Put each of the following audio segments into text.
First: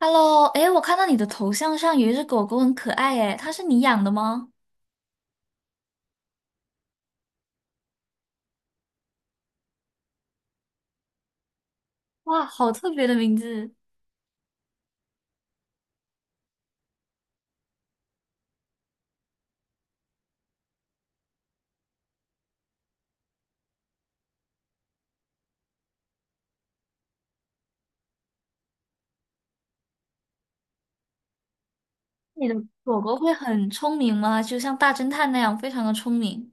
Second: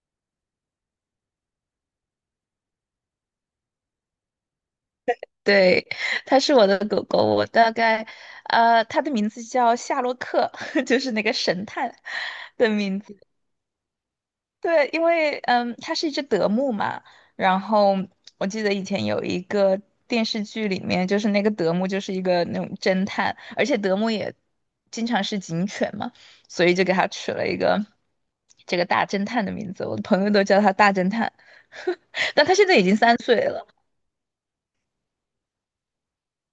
Hello，哎，我看到你的头像上有一只狗狗，很可爱哎，它是你养的吗？对，它是我的狗狗，我大概，呃，它的名字叫夏洛克，就是那个神探哇，的好特名别的字。名字！对，因为它是一只德牧嘛，然后我记得以前有一个电视剧里面，就是那个德牧就是一个那种侦探，而且德牧也经常是警犬嘛，所以就给它取了一个这个大侦探的名字，我的朋友都叫它大侦探，但你它的现在已经狗狗三会岁了。很聪明吗？就像大侦探那样，非常的聪明，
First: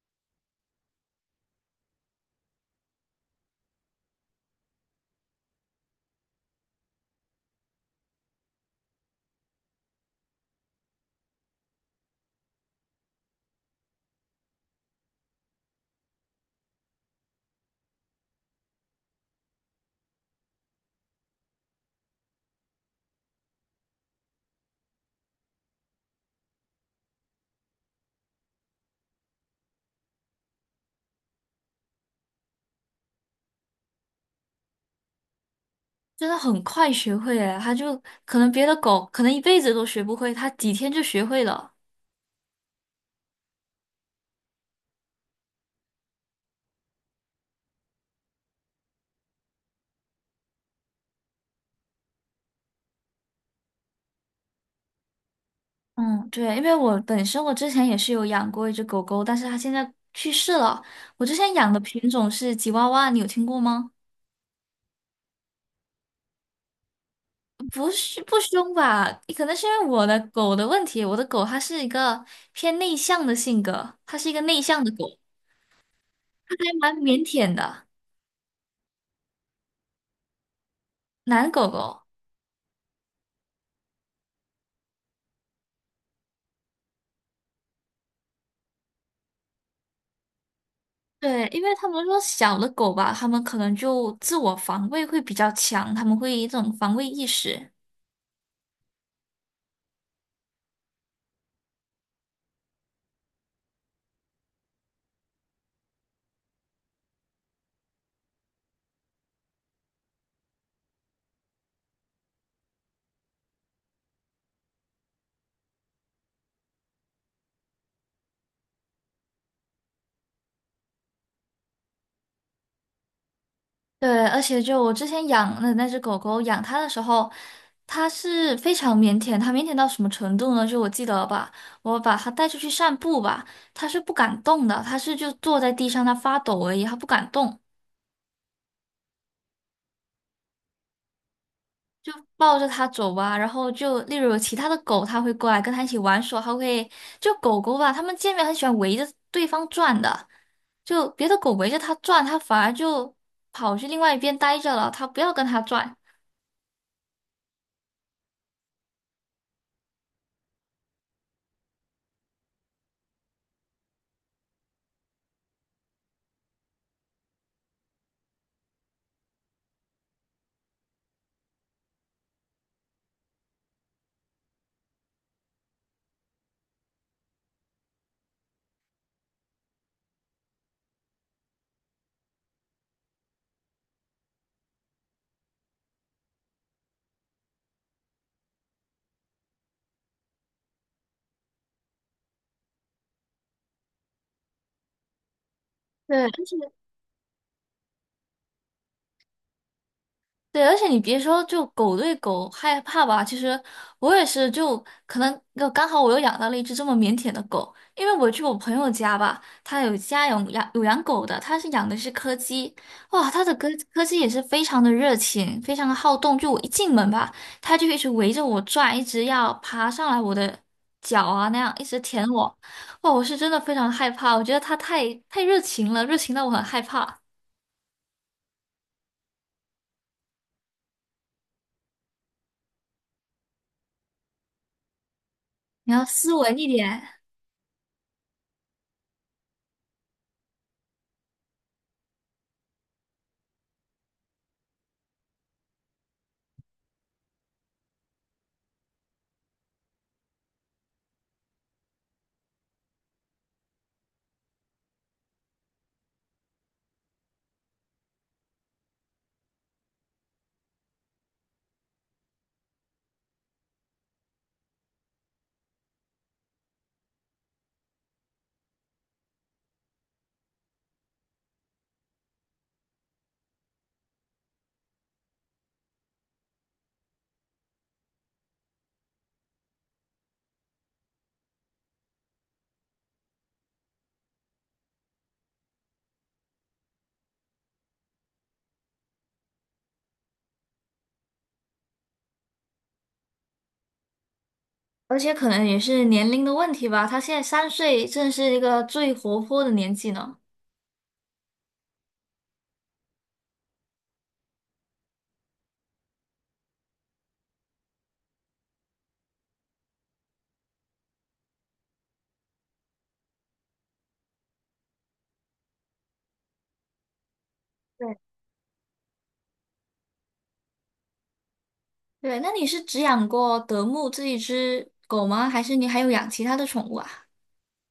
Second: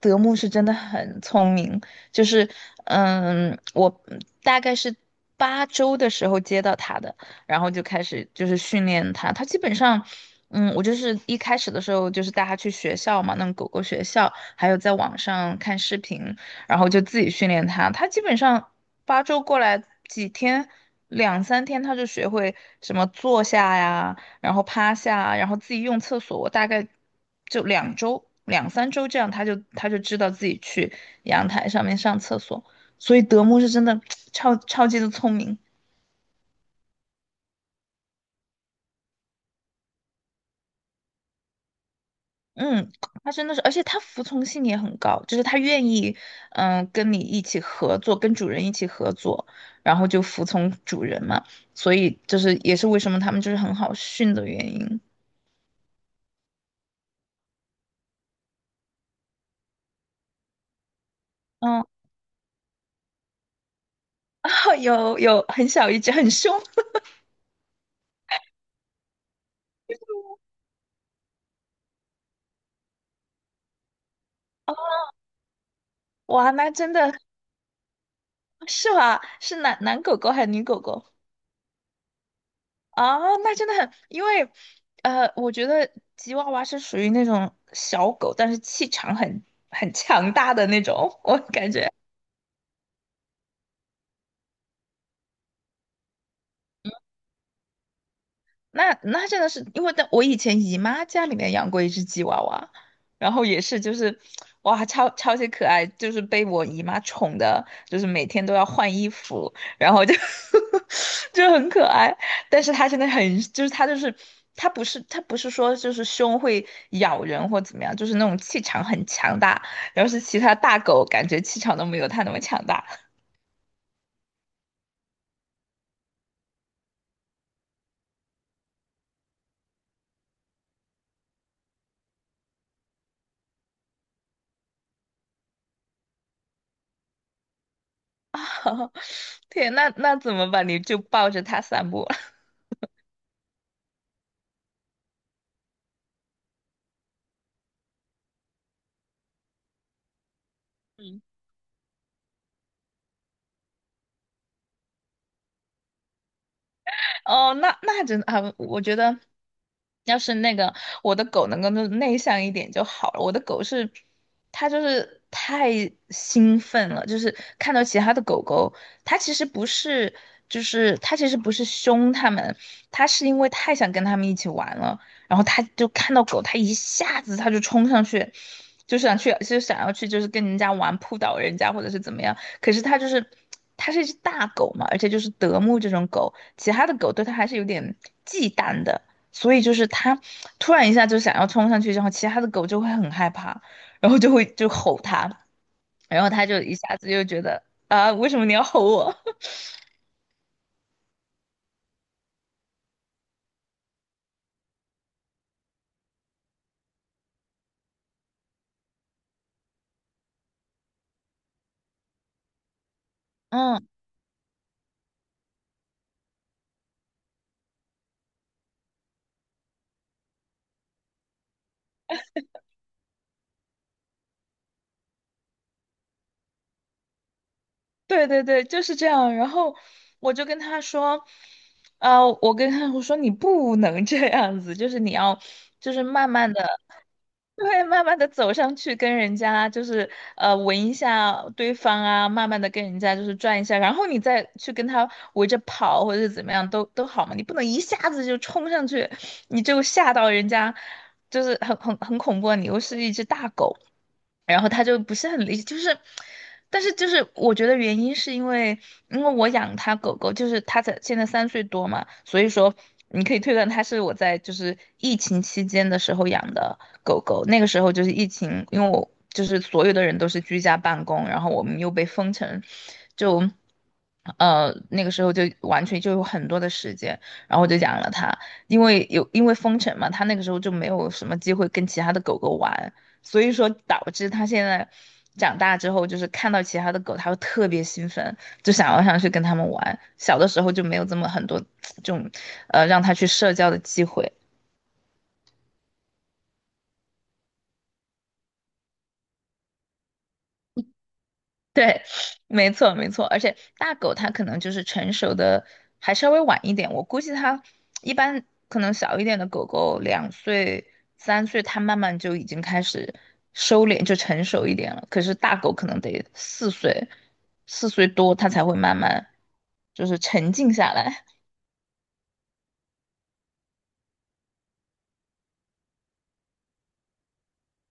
德牧是真的很聪明，就是嗯，我大概是八周的时候接到他的，然后就开始就是训练它。它基本上。嗯，我就是一开始的时候，就是带它去学校嘛，那种狗狗学校，还有在网上看视频，然后就自己训练它。它基本上八周过来几天，2、3天，它就学会什么坐下呀，然后趴下，然后自己用厕所，我大概就2周、2、3周这样，他就知道自己去阳台上面上厕所。所以德牧是真的 超级的聪明，真的很快学会哎，它就可能别的狗可能一辈子都学不会，它几天就学会了。嗯，他真的是，而且他服从性也很高，就是他愿意，跟你一起合作，跟主人一起合作，然后就服从主人嘛。所以就是也是为什么他们就是很好训的原因。嗯，对，因为我本身我之前也是有养过一只狗狗，但是它现在去世了。我之前养的嗯，品种是吉娃娃，你有听过吗？有很小一只，很凶，不是不凶吧？可能是因为我的狗的问题，我的狗它是一个偏内向的性格，它是一个内向的狗，哇，它那还真蛮的腼腆的，是吧？是男狗狗还是女狗狗？男狗狗。啊，那真的很，因为，我觉得吉娃娃是属于那种小狗，但是气场很强大的那种，我对，因感为他觉们说小的狗吧，他们可能就自我防卫会比较强，他们会有一种防卫意识。那真的是因为在我以前姨妈家里面养过一只吉娃娃，然后也是就是哇超级可爱，就是被我姨妈宠的，就是每天都要换衣服，然后就 就很可爱。但是它真的很就是它就是它不是说就是凶会咬人或怎么样，就是那种气场很强大，要是其他大狗感觉气场都没有它那么强大。对，而且就我之前养的那只狗狗，养它的时候，它是非常腼腆，它腼腆到什么程度呢？就我记得吧，我把它带出去散步吧，它是不敢动的，它是就坐在地上，它发抖而已，它不敢动，天，那怎么办？你就抱着它散步。就抱着它走吧。然后就例如有其他的狗，它会过来跟它一起玩耍，它会就狗狗吧，它们见面很喜欢围着对方转的，就别的 狗围着它转，它反而就跑去另外一边待着了，它不要跟它转。哦，那真的啊，我觉得要是那个我的狗能够内向一点就好了。我的狗是，它就是太兴奋了，就是看到其他的狗狗，它其实不是，就是它其实不是凶它们，它是因为太想跟它们一起玩了，然后它就看到狗，它一下子它就冲上去，就想要去，就是跟人家玩扑倒人家或者是怎么样。可是它就是，它是一只大狗嘛，而且就是德牧这种狗。其他的狗对它还是有点忌惮的，所以就是它突然一下就想要冲上去，然后其他的狗就会很害怕，然后就会就吼它，然后对，它就一下子就觉得啊，为什么你要吼我？对，而且你别说，就狗对狗害怕吧，其实我也是就，可能就刚好我又养到了一只这么腼腆的狗，因为我去我朋友家吧，他有家有养狗的，他是养的是柯基，哇，他的柯嗯，柯基也是非常的热情，非常的好动，就我一进门吧，它就一直围着我转，一直要爬上来我的脚啊那样，一直舔我，哇，我是真的非常害怕，我觉得它太热情了，热情到我很害怕，对对对，就是这样。然后我就跟他说，呃，我跟他我说你不能这样子，就是你要，你就是要慢斯慢文的，一点。对，慢慢的走上去，跟人家就是闻一下对方啊，慢慢的跟人家就是转一下，然后你再去跟他围着跑或者是怎么样都好嘛，你不能一下子就冲上去，你就吓到人家，就是很恐怖啊，你又是一只大狗。然后他就不是很理解，就是，但是就是我觉得原因是因为，因为我养它狗狗，就是它才现在3岁多嘛，所以说你可以推断它是我在就是疫情期间的时候养的狗狗，那个时候就是疫情，因为我就是所有的人都是居家办公，然后我们又被封城，就。那个时候就完全就有很多的时间，然后我就养了它，因为封城嘛，它那个时候就没有什么机会跟其他的狗狗玩，所以说导致他现在长大之后，就是看到其他的狗，他会特别兴奋，就想要上去跟它们玩。小的时候就没有这么很多 这种，让他去社交的机会。而且可能也是年龄的问题吧，他现在3岁，正是一个最活泼的年纪呢。对，没错没错，而且大狗它可能就是成熟的还稍微晚一点，我估计它一般可能小一点的狗狗2、3岁，它慢慢就已经开始收敛，就成熟一点了。可是大狗可能得四岁对，多，它才会慢慢就是沉静下来。对，那你是只养过德牧这一只狗吗？还是你还有养其他的宠物啊？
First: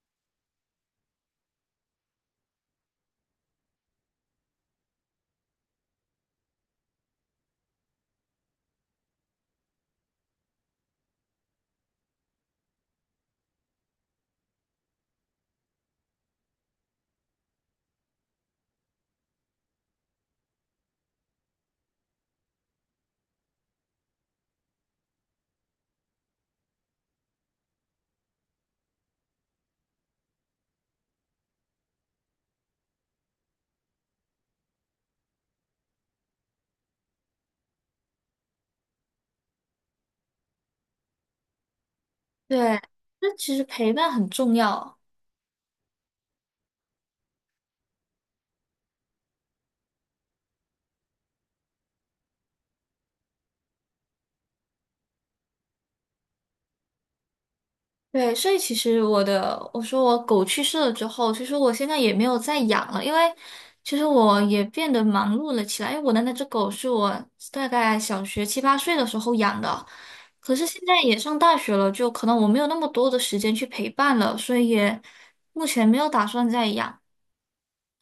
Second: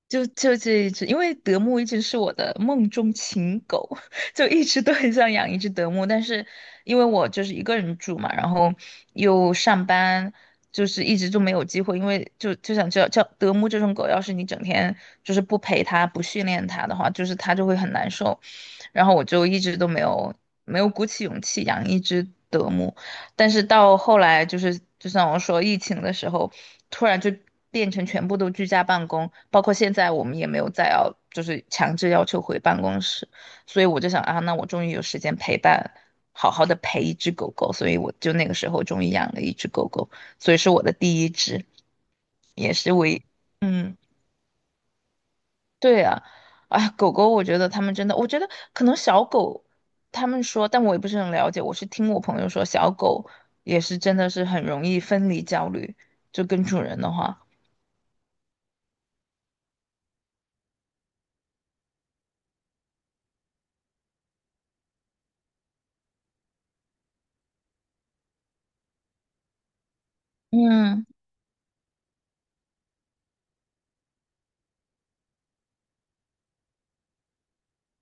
就这一只，因为德牧一直是我的梦中情狗，就一直都很想养一只德牧，但是因为我就是一个人住嘛，然后又上班，就是一直就没有机会，因为就想知道，叫德牧这种狗，要是你整天就是不陪它、不训练它的话，就是它就会很难受，然后我就一直都没有鼓起勇气养一只德牧。但是到后来就是，就像我说，疫情的时候，突然就变成全部都居家办公，包括现在我们也没有再要，就是强制要求回办公室，所以我就想啊，那我终于有时间陪伴，好好的陪一只狗狗，所以我就那个时候终于养了一只狗狗，所以是我的第一只，也对，是唯，一，那其实陪嗯。伴很重要。对啊，哎，狗狗，我觉得他们真的，我觉得可能小狗，他们说，但我也不是很了解，我是听我朋友说，小狗也是真的是很容易分离焦虑，就跟主人的话，对，所以其实我的，我说我狗去世了之后，其实我现在也没有再养了，因为其实我也变得忙碌了起来。因为我的那只狗是我大概小学7、8岁的时候养的，可是现在嗯。也上大学了，就可能我没有那么多的时间去陪伴了，所以也目前没有打算再养。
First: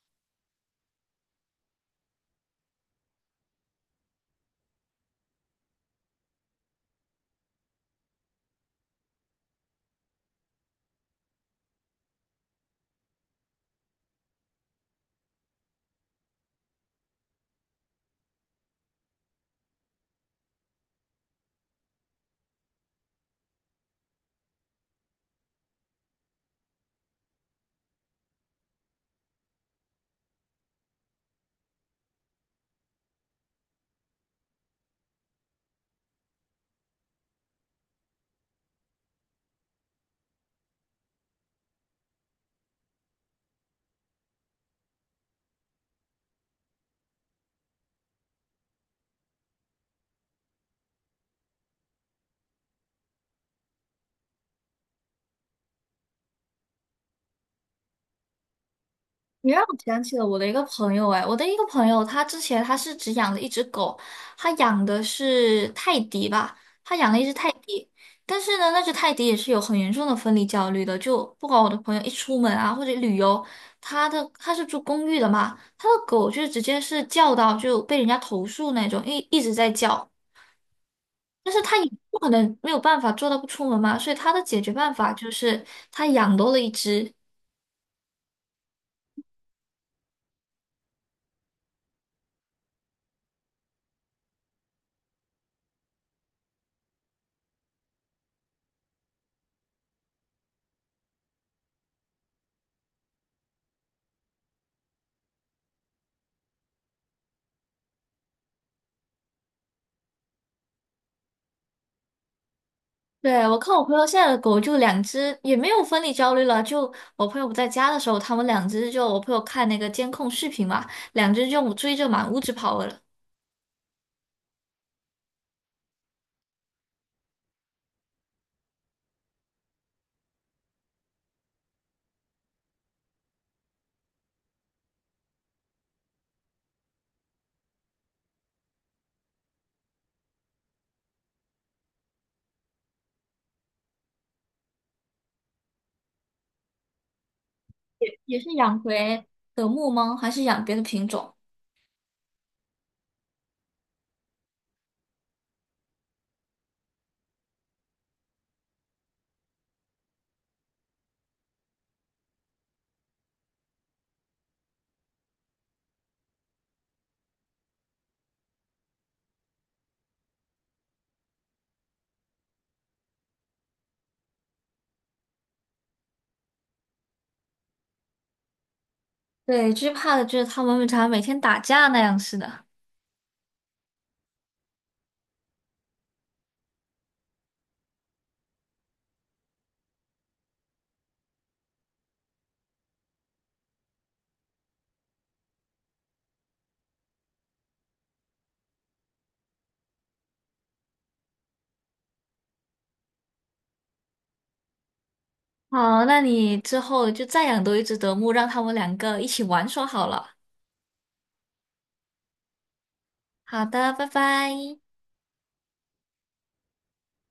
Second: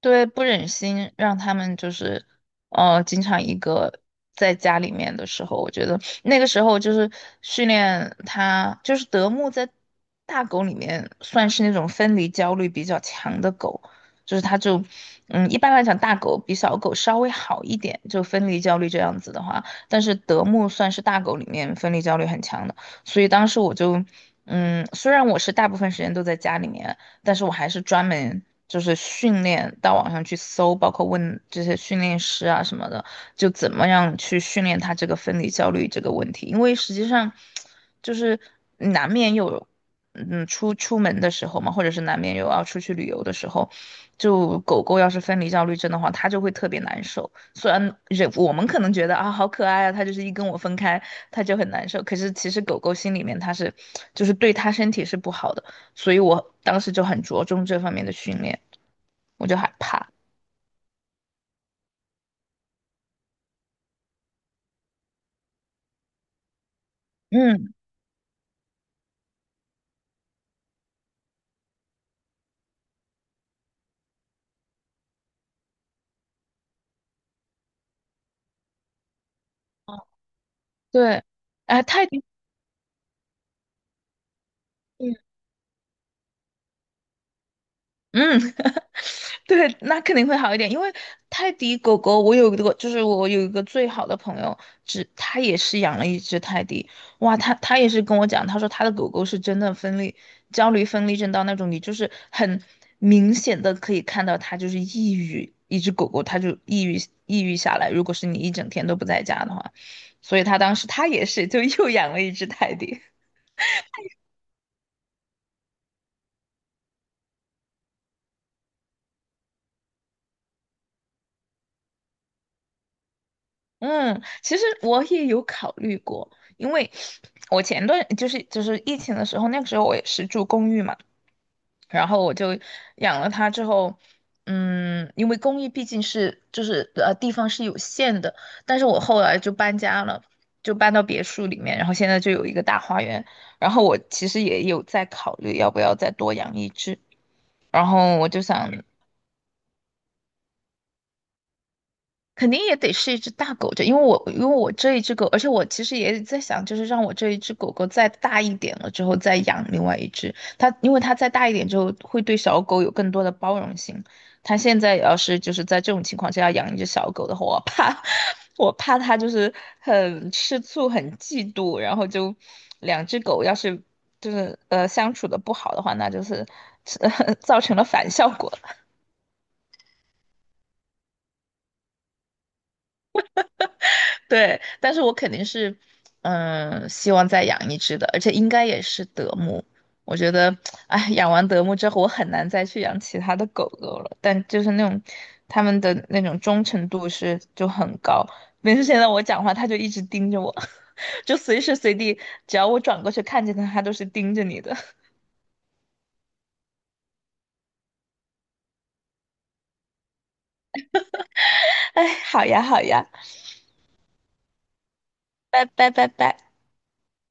对，不忍心让他们就是，经常一个在家里面的时候，我觉得那个时候就是训练它，就是德牧在大狗里面算是那种分离焦虑比较强的狗，就是它就，嗯，一般来讲大狗比小狗稍微好一点，就分离焦虑这样子的话，但是德牧算是大狗里面分离焦虑很强的，所以当时我就。嗯，虽然我是大部分时间都在家里面，但是我还是专门就是训练到网上去搜，包括问这些训练师啊什么的，就怎么样去训练他这个分离焦虑这个问题，因为实际上就是难免有。嗯，出门的时候嘛，或者是难免有要出去旅游的时候，就狗狗要是分离焦虑症的话，它就会特别难受。虽然人我们可能觉得啊好可爱啊，它就是一跟我分开，它就很难受。可是其实狗狗心里面它是，就是对它身体是不好的。所以我当时就很着重这方面的训练，我你就让害我想怕。起了我的一个朋友，哎，我的一个朋友，他之前他是只养了一只狗，他养的是泰迪吧，他养了一只泰嗯，迪，但是呢，那只泰迪也是有很严重的分离焦虑的，就不管我的朋友一出门啊或者旅游，他的他是住公寓的嘛，他的狗就直接是叫到就被人家投诉那种，一直在叫。对，但是他哎，也泰不迪，可能没有办法做到不出门嘛，所以他的解决办法就是他养多了一只。嗯，对，那肯定会好一点，因为泰迪狗狗，我有一个，就是我有一个最好的朋友，只他也是养了一只泰迪，哇，他也是跟我讲，他说他的狗狗是真的分裂焦虑分裂症到那种，你就是很明显的可以看到它就是抑郁，一只狗狗它就抑郁下来，如果是你一整天都不在家的话，所以他当时他也是就又养了一只泰迪，对，我看我朋友现在的狗就两只，也没有分离焦虑了。就我朋友不在家的时候，他们两只就我朋友看那个监控视频嘛，两只就追着满屋子跑了，嗯，其实我也有考虑过，因为我前段就是疫情的时候，那个时候我也是住公寓嘛，然后我就养了它之后，嗯，因为公寓毕竟是地方是有限的，但是我后来就搬家了，就搬到别墅里面，然后现在就有一个大花园，然后我其实也有在考虑要不要再多养一只，然后我也就是想，养嗯回德牧吗？还是养别的品种？肯定也得是一只大狗这，因为我这一只狗，而且我其实也在想，就是让我这一只狗狗再大一点了之后再养另外一只。它因为它再大一点之后会对小狗有更多的包容性。它现在要是就是在这种情况下要养一只小狗的话，我怕它就是很吃醋、很嫉妒，然后就两只狗要是就是相处的不好的话，那就是 造成了反效果。对，最怕的就是他们常每天打架那样似的。对，但是我肯定是，嗯，希望再养一只的，而且应该也是德牧。我觉得，哎，养完德牧之后，我很难再去养其他的狗狗了。但就是那种，他们的那种忠诚度是就很高。每次现在我讲话，它就一直盯着我，就随时随地，只要我转过去看见它，它都是盯着你的。好，那你之后就再养多一只德牧，让他们两个一起玩耍好了。哎，好呀，好呀，好的，拜拜。拜拜。